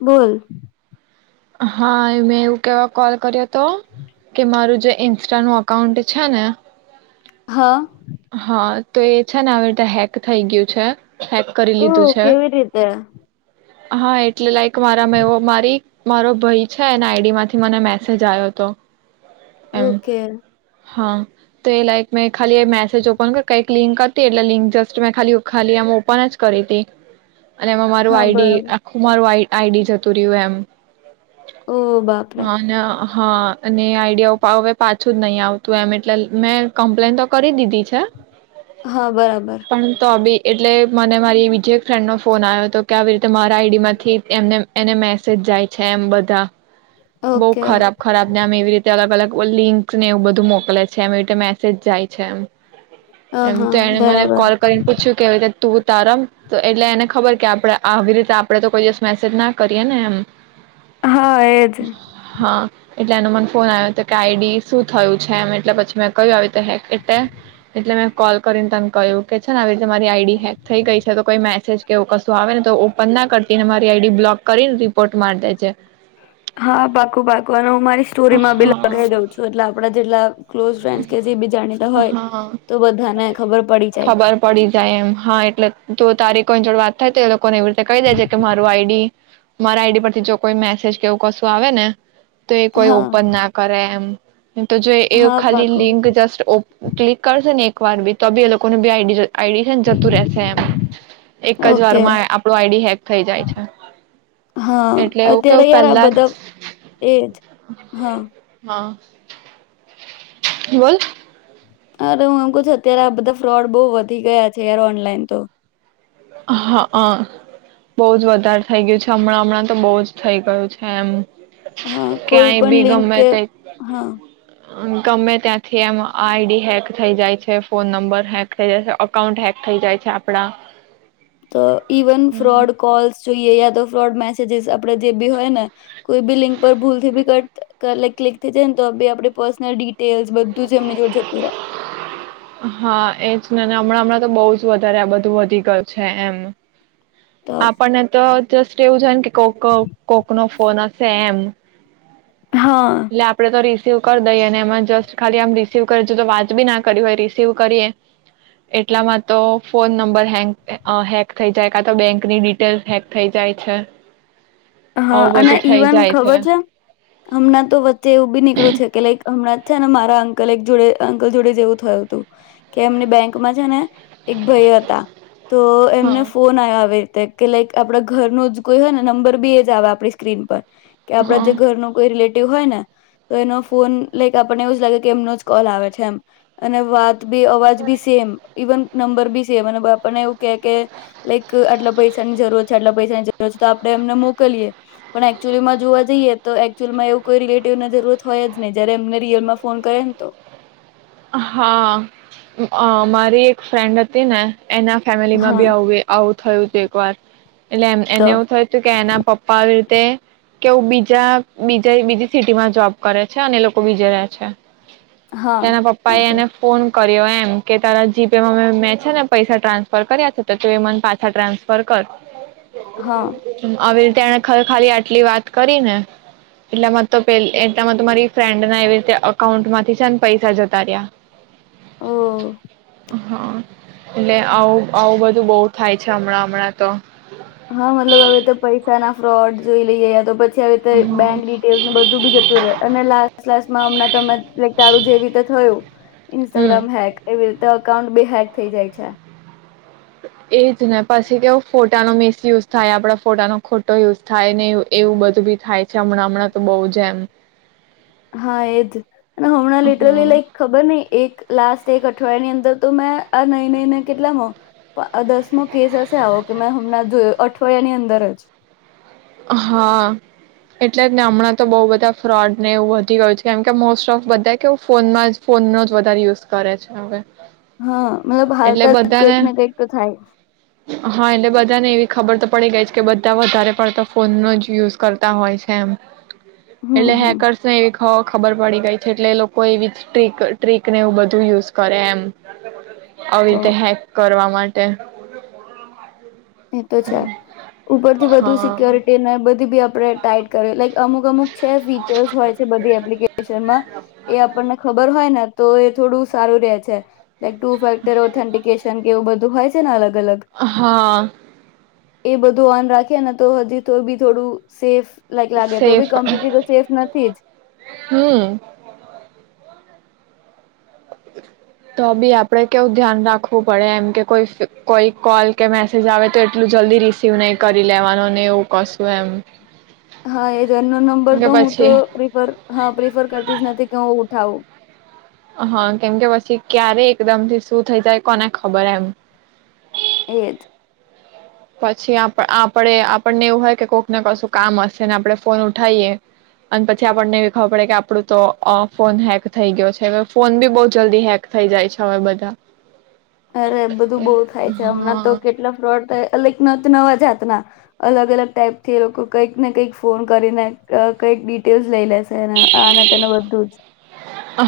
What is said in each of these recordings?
બોલ. હા મેં એવું કેવા કોલ કર્યો તો કે મારું જે ઇન્સ્ટાનું અકાઉન્ટ છે ને હા. હા તો એ છે ને આવી રીતે હેક થઈ ગયું છે. હેક કરી ઓ લીધું છે કેવી રીતે? હા એટલે લાઈક મારામાં એવો મારી મારો ભઈ છે એના આઈડીમાંથી મને મેસેજ આવ્યો હતો. એમ ઓકે. હા તો લાઈક મે ખાલી એ મે સેજ ઓપન કઈક લિંક હતી એટલે લિંક જસ્ટ મેં ખાલી ખાલી એમાં ઓપન જ કરીતી. અને એમાં મારું હા આઈડી બરાબર આખું મારું આઈ આઈડી જતું રહ્યું એમ. ઓહ બાપ રે. હા ને હા અને એ આઈડિયા હવે પાછું જ નહી આવતું એમ એટલે મેં કમ્પ્લેન તો કરી દીધી છે. છે. હા બરાબર. એટલે મને મારી બીજી એક ફ્રેન્ડ નો ફોન આવ્યો હતો કે આવી રીતે મારા આઈડી માંથી એમને એને મેસેજ જાય છે એમ બધા બહુ ઓકે હ ખરાબ ખરાબનેમ એવી રીતે તે અલગ-અલગ લિંકસ ને એવું બધું મોકલે છે એમ એતે મેસેજ જાય છે એમ એમ હા તો એને મને બરાબર કોલ કરીને પૂછ્યું કે તું તારમ એટલે એને ખબર કે આપડે આવી રીતે આપડે તો કોઈ દિવસ મેસેજ ના કરીએ ને એમ હા એજ હા એટલે એનો મને ફોન આવ્યો હતો કે આઈડી શું થયું છે એમ એટલે પછી મેં કહયું આવી રીતે હેક એટલે એટલે મેં કોલ કરીને તને કહ્યું કે છે ને આવી રીતે મારી આઈડી હેક થઈ ગઈ છે તો કોઈ મેસેજ કેવું કશું આવે ને તો ઓપન ના કરતી ને મારી આઈડી બ્લોક કરીને રિપોર્ટ મારી દે છે. હા પાકુ પાકું હું મારી સ્ટોરી માં બી હા લગી જાઉં છું એટલે આપડા જેટલા ક્લોઝ ફ્રેન્ડ કે છે એ બી જાણીતા. હોય હા તો બધાને ખબર પડી જાય ખબર પડી જાય એમ હા એટલે તો તારીખ કોઈ જોડે વાત થાય તે લોકો પણ એવી રીતે કહી દે જે કે મારું આઈડી મારા આઈડી પરથી જો કોઈ મેસેજ કેવું કશું આવે ને તો એ કોઈ હા ઓપન ના કરે એમ તો જો એ હા ખાલી પાકું લિંક જસ્ટ ઓ ક્લિક કરશે ને એક વાર બી તો બી એ લોકો ન બી આઈડી જ આઈડી છે ને જતું રશે એમ એક જ ઓકે વારમાં આપડુ આઈડી હેક થઈ જાય છે હા એટલે એવું અત્યારે કેવું યાર આ પહેલા જ, બધા એજ હા હા. બોલ. અરે, હું એમ કઉ છું અત્યારે આ બધા ફ્રોડ બહુ વધી ગયા છે યાર ઓનલાઈન તો. હા, હ બહુ જ વધારે થઇ ગયું છે હમણાં હમણાં તો બહુ જ થઇ ગયું છે એમ. હા, કોઈ ક્યાંય પણ લિંક કે, હા. અન ગમે ત્યાંથી આમ આઈડી હેક થઇ જાય છે, ફોન નંબર હેક થઇ જાય છે, અકાઉન્ટ હેક થઇ જાય છે આપડા. તો ઇવન ફ્રોડ કોલસ જોઈએ યા તો ફ્રોડ મેસેજીસ આપડે જે બી હોય ને કોઈ બી લિંક પર ભૂલથી બી કટ કર ક્લિક થઈ જાય ને તો બી આપ પર્સનલ ડિટેલ્સ બધું જ એમને જો જતું રહે. હા, એજ હમણાં હમણાં તો બહુ જ વધારે આ બધું વધી ગયું છે એમ તો આપણને તો જસ્ટ એવું છ ને કે કો કવ કોકનો ફૉન હશે એમ. હા એટલે આપડે તો ર રિસીવ કરી દઈએ અને એમાં જસ્ટ ખાલી આમ રિસીવ કરે હજું તો વાત બી ના કરી હોય. રિશીવ કરીએ એટલામાં તો ફોન નંબર હે હેક થઈ જાય કા તો બેંકની ડિટેલ હેક થઈ જાય છે. હા આવું અને બધું થઈ ઇવન જાય ખબર છે હમણાં તો વચ્ચે એવું બી નીકળ્યું છે કે લાઈક હમણાં છે ને મારા અંકલ એક જોડે અંકલ જોડે જેવું થયું હતું કે એમની બેંકમાં છે ને એક ભાઈ હતા તો એમને હા ફોન આયા આવે કે લાઈક આપડા ઘર નુ જ કોઈય ને નંબર બી આવે આપણી સ્ક્રીન પર કે આપડા હા જે ઘર ન કોઈ રિલ હોયને તો એ ફોન લાઈક આપને એવું લાગે કે એમનો જ કોલ આવે છે એમ અને વાત બી અવાજ બી સેમ ઇવન નંબર બી સેમ અને આપણને એવું કે કે લાઈક આટલા પૈસા ની જરૂર છે આટલા પૈસાની જરૂરત છે તો આપડે એમને મો મોકલીએ પણ એકચુઅલીમાં જોવા જઈએ તો એકચુઅમાં એવું કોઈ રિલેટિવની જરૂરત હોય જ નહી જયારે એમને રિયલમાં ફોન કરે ને તો હા મારી એક ફ્રેન્ડ હતી ને એના ફેમિલીમાં હા બી આવું થયું હતું એક વાર એટલે તો એને એવું થયું હતું કે એના પપ્પા તે કેવું બીજા બીજા બીજી સિટી માં જોબ કરે છે અને લોકો બીજે રહે છે હા પાય ઓકે એને ફોન કર્યો એમ કે તારા જીપેમાં મેં છે ને પૈસા ટ્રાન્સફર કર્યા છે, તો તું એ મને પાછા ટ્રાન્સફર કર. હા આવે તેણે ખરે ખાલી આટલી વાત કરી ને, એટલામાં તો પે એટલામાં તો મારી ફ્રેન્ડ ના એવી રીતે અકાઉન્ટ માંથી છે ને પૈસા જ તાર્યા. ઓ! હા, એટલે આવું આવું બધું બહુ થાય છે હમણાં હમણાં તો. હા મતલબ હવે તો પૈસા ના ફ્રોડ જોઈ લઈ જયા તો પ ત્યારે તો એ બેંક ડિટેઇલ ને બધું બી જતું રહેે અને લાસ્ટ લાસમાં હમણાં તમે ચાલુ જેવી રીતે થયું, હમ ઇન્સ્ટાગ્રામ હેક એવી રીતે અ અકાઉન્ટ બી હેક થઈ જાય છે. એજ ને પછી કેવ ફોટાનો મિસ યુઝ થાય, આપણા ફોટાનો ખોટો યુઝ થાય ને એવું બધું બી થાય છે હમણાં હમણાં તો બહુ જ એમ. હા એજ અને હમણાં લિટરલી લાઈક ખબર નહી એક લાસ્ટ એક અઠવાડિયા ની અંદર તો મેં આ નહી નઈને કેટલામાં દસ મો કેસ હશે આવો, કે મેં હમણાં જો અઠવાડિયાની અંદર જ હા એટલે જ ને હમણાં તો બઉ બધા ફ્રોડ નેવુ વધી ગઈ કેમ કે મોસ્ટ ઓફ બધા કેવું ફોનમાં જ ફોનનો જ વધારે યુઝ કરે છે હવે. હા મતલબ એટલે હાલતા જ કંઈક બધાને ને કંઈક તો થાય. હા એટલે બધા ને એવી ખબર તો પડી ગઈ છે કે બધા વધારે પડતા ફોનનો જ યુઝ કરતા હોય સેમ. હમ એટલે હમ હેકર્સ એવીક. હ ખબર પડી ગઈ છે એટલે લોકો એવી ટ્રીક ટ્રીકને એવું બધું યુઝ કરે એમ. આવી તો રીતે હેક કરવાવામાં. માટે. એ તો છે ઉપર થી બધું હા સિક્યોરિટીને બી આપણે ટાઈટ કરે લાઈક અમુક-અમુક છે ફીચર્સ હોય છે બધી એપ્લિકેશનમાં એ આપણને ખબર હોય ને તો એ થોડું સારું રેહ છે. લાઈક ટુ ફેક્ટર ઓથેન્ટિકેશન કે એવું બધું હોય છે. છે ને અલગ. અલગ હા. એ બધું ઓન રાખીયે ને તો હજી તો બી થોડું સેફ લાઈક લાગે તો બી સેફ કોમ્પિટેબલ તો સેફ નથી જ. હમ તો બી આપડે કેવું ધ્યાન રાખવું પડે એમ કે કોઈ કોઈ કોલ કે મેસેજ આવે તો એટલું જલ્દી રિસીવ નહી કરી લેવાનો ને એવું કશું એમ. હા એ ઘરનો નંબર કે તો હું તો પછી પ્રિફર હા પ્રિફર કરતી જ નથી કે હું ઉઠાવું. હા કેમ કે પછી ક્યારે એકદમ થી શું થઇ જાય કોને ખબર એમ. એદ. પછી આપ આપણે આપણને એવું હોય કે કોઈકને કશું કામ હશેને આપણે ફોન ઉઠાઈએ અને પછી આપણને એવી ખબર પડે કે આપડું તો ફોન હેક થઈ ગયો છે ફોન બી બવ જલ્દી હેક થઈ જાય છે હવે બધા. અરે બધું બઉ થાય છે હમણાં તો કેટલા ફ્રોડ થાય અલ નત નવા જાતના અલગ અલગ ટાઈપ થી એ લોકો કંઈક ને કંઈક ફોન કરીને કંઈક ડિટેલ્સ લઈ લે. એને આને તેનું બધું જ.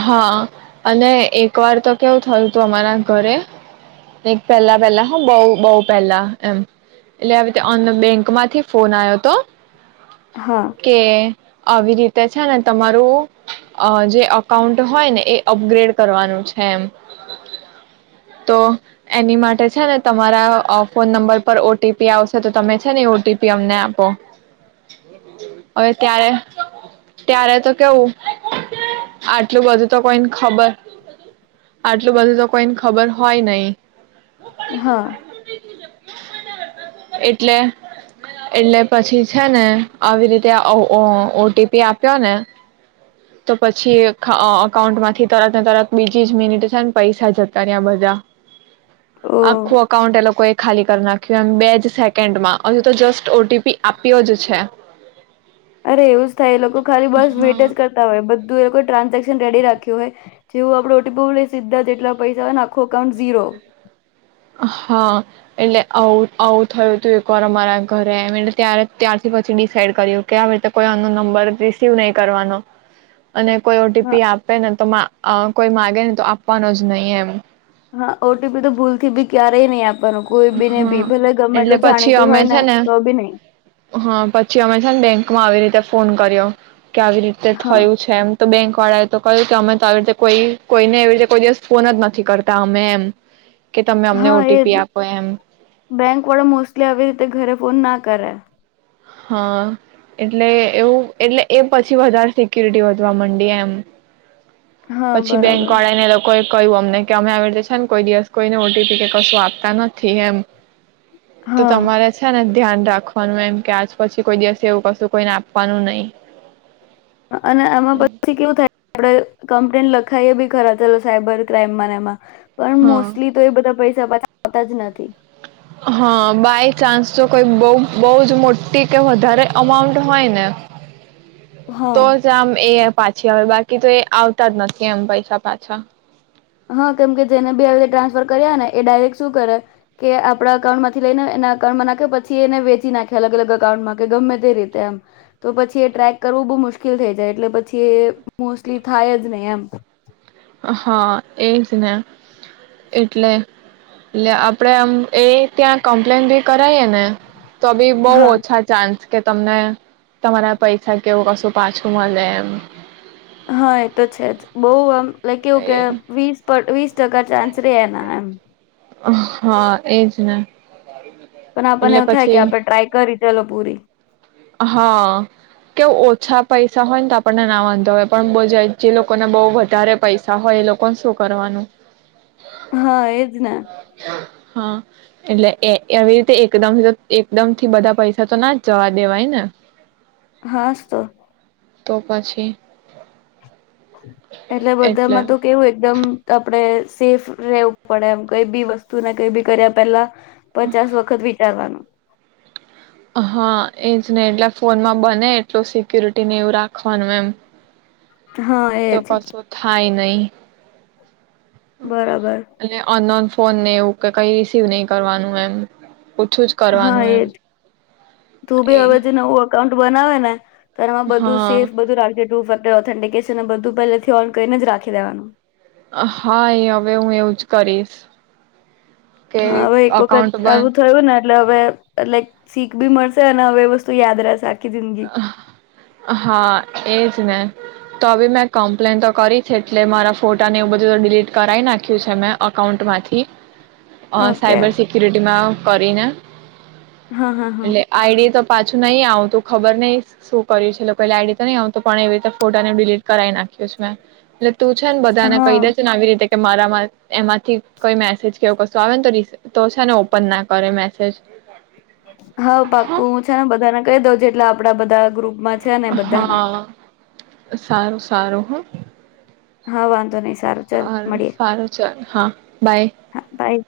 હા. હા અને એક વાર તો કેવું થયું હતું અમારા ઘરે પહેલા પહેલા હ બવ બવ પહેલા એમ એટલે આવી રીતે બેંક માંથી ફોન આવ્યો હતો. હા કે. આવી રીત તે છેને તમારું અ જે અકાઉન્ટ હોય ને એ અપગ્રેડ કરવાનું છે એમ. તો એની માટે છે ને તમારા અ ફોન નંબર પર ઓટીપી આવશે તો તમે છે ને એ ઓટીપી અમને આપો. હવે ક્યારે ત્યારે તો કેવું આટલું બધું તો કોઈને ખબર આટલું બધું તો કોઈને ખબર હોય નય. હા. એટલે એટલે પછી છે ને આ રીતે ઓ ઓ ટીપી આપ ક ને. તો પછી ખ અ અકાઉન્ટ માંથી તરત ને તરત બીજી જ મિનિટ છે ને પૈસા જતા રયા બધા. ઓ આખું અકાઉન્ટ એ લોકોએ ખાલી કરી નાખ્યું એમ બે જ સેકન્ડ માં હજુ તો જસ્ટ ઓટીપી આપ્યો જ છે. અરે એવું જ થાય એ લોકો ખાલી બસ વેટ હા જ કરતા હોય. એ લોકો ટ્રાન્ઝેક્શન રેડી રાખ્યું હોય જેવું આપડો ઓટીપી સીધા જેટલા પૈસા હોય ને આખું અકાઉન્ટ ઝીરો. હા એટલે આવ આવું થયું તું એક વાર અમારા ઘરે એમ એટલે ત ત્યારથી પછી ડિસાઈડ કર્યું કે આવી રીતે કોઈ આનો નંબર રિસીવ નહી કરવાનો. અને કોઈ હા ઓટીપી આપે ને તો અ કોઈ માગે ને તો આપવાનો જ નહી એમ. હા ઓટીપી તો ભૂલથી ભી ક્યારે ને આપ હા એટલે પછી જાણીતું અમે હોય છે ને તો બી નહી હા પછી અમે છે ને બેંક માં આવી રીતે ફોન કર્યો કે આવી રીતે હા થયું છે એમ તો બેંક વાળા એ તો કહ્યું કે અમે તો આવી રીતે કોઈ કોઈને એવી રીતે કોઈ દિવસ ફોન જ નથી કરતા અમે એમ કે તમે અમને હા એજ ઓટીપી આપ બેંક વાળા મોસ્ટલી આવી રીતે ઘરે ફો ના કરે હા એટલે એવું એટલે એ પછી વધારે સિક્યુરિટી વધવા માંડી એમ હા પછી બેંક બરાબર વાળી ને લોકો કયું અમને કે અમે આવી રીતે છે ને કોઈ દિવસ કોઈને ઓટીપી કે કશું આપતા નથી એમ તો હા તમારે છે ને ધ્યાન રાખવાનું એમ કે આજ પછી કોઈ દિવસે એવું કશું કોઈને આપવાનું નહીિ અને આમાં પછી કેવું થાય આપડે કમ્પ્લેન લખાઈએ બી ખરા ચલો સાયબર ક્રાઈમ મને એમાં પણ હા મોસ્ટલી તો એ બધા પૈ જ આવતા જ નથી હા બાય ચાન્સ તો કોઈ બ બહ જ મોટી કે વધારે અમાઉન્ટ હોય ને તો હા જામ એ પાછી હવે બાકી તો એ આવતા જ નથી એમ પૈસા પાછા હા કેમ કે જેને બે આવી રીતે ટ્રાન્સફર કર્યા ને એ ડાયરેક્ટ શું કરે કે આપણા અકાઉન્ટમાંથી લઈને એના અકાઉન્ટમાં નાખે પછી એને વેચી નાખે અલગ અલગ અકાઉન્ટમાં કે ગમે તે રીતે એમ તો પછી એ ટ્રેક કરવું બહુ મુશ્કેલ થઈ જાય એટલે પછી એ મોસ્ટલી થાય જ નહીિ એમ હા એજ ને એટલે એટલે આપડે આમ એ ત્યાં કમ્પ્લેન ભી કરાઈએ ને તો બી બહુ હા ઓછા ચાન્સ કે તમને તમારા પૈસા કેવું કશું પાછું મળે એમ હા એ તો છે જ બહ આમ લઈ કેવકે વીસ વીસ કા ચાન્સ ર એના હા એજ ને પણ આપણને એટલે એવું થાય કે પછી આપણે ટ્રાય કરી ચલો પૂરી હા કેવ ઓછા પૈસા હોય ને તો આપણને ના વાંધો હોય પણ બ જે લોકોને બહુ વધારે પૈસા હોય એ લોકોને શું કરવાનું હા એદ ના હા એટલે એવી રીતે એકદમ એકદમ થી બધા પૈસા તો ના જ જવા દેવાય ને હાતો તો પછી એટલે બધામાં તો કેવું એકદમ આપડે સેફ રહેવું પડે એમ કઈ બી વસ્તુ ને કઈ બી કર્યા પહેલા પચાસ વખત વિચારવાનું. હા એજ ને એટલે ફોનમાં બને એટલુ સિક્યુરિટીને એવું રાખવાનું એમ. હા તો એજ કશો થાય ની બરાબર નહીં અને અનંત ફોનને એવું કે કંઇ રિસીવ નહી કરવાનું એમ ઓછું જ હા કરવાનું એમ એજ તું બી એ હવે જે નવું અકાઉન્ટ બનાવે ને તો એમાં બધું હા સેફ બધું રાખજે [inaudible] તો ઓથેન્ટિક એસિને બધું પહેલેથી ઓન કરીને જ રાખી દેવાનું. હા એ હવે હું એવું જ કરીશ. કે હા હવે એક વખત અકાઉન્ટ આવું બંધ થયું ને એટલે હવે લાઈક શીખ બી મળશે અને હવે વસ્તુ યાદ રહેશે આ હા એ જ ને તો હવે મેં કમ્પ્લેન તો કરી છે. એટલે મારા ફોટાને એવું બધું તો ડિલીટ કરાઈ નાખ્યું છે મેં અકાઉન્ટમાંથી અ ઓકે સાયબર સિક્યુરિટીમાં કરી ને હા હા હા એટલે આઈડી તો પાછું નહીં આવતું ખબર નહિ શું કર્યું છે લોકો આઈડી તો નહીં તો પણ એવી રીતે ફોટાને ડિલીટ કરાઈ નાખ્યું છે મેં એટ તું છે ને બધાને હા કહી દેજે ને આવી રીતે કે મારામાં એમાંથી કંઇ મેસેજ કે એવું કશું આવે ને તો રીસીવ તો છે ને ઓપન ના કરે મેસેજ હા પાકુ હું છે ને બધાને કહી દઉં જેટલા આપણા બધાં ગ્રુપ હહ સારું સારું હ હા વાંધો નહીં સારું સારું ચલ હા બાય હા બાય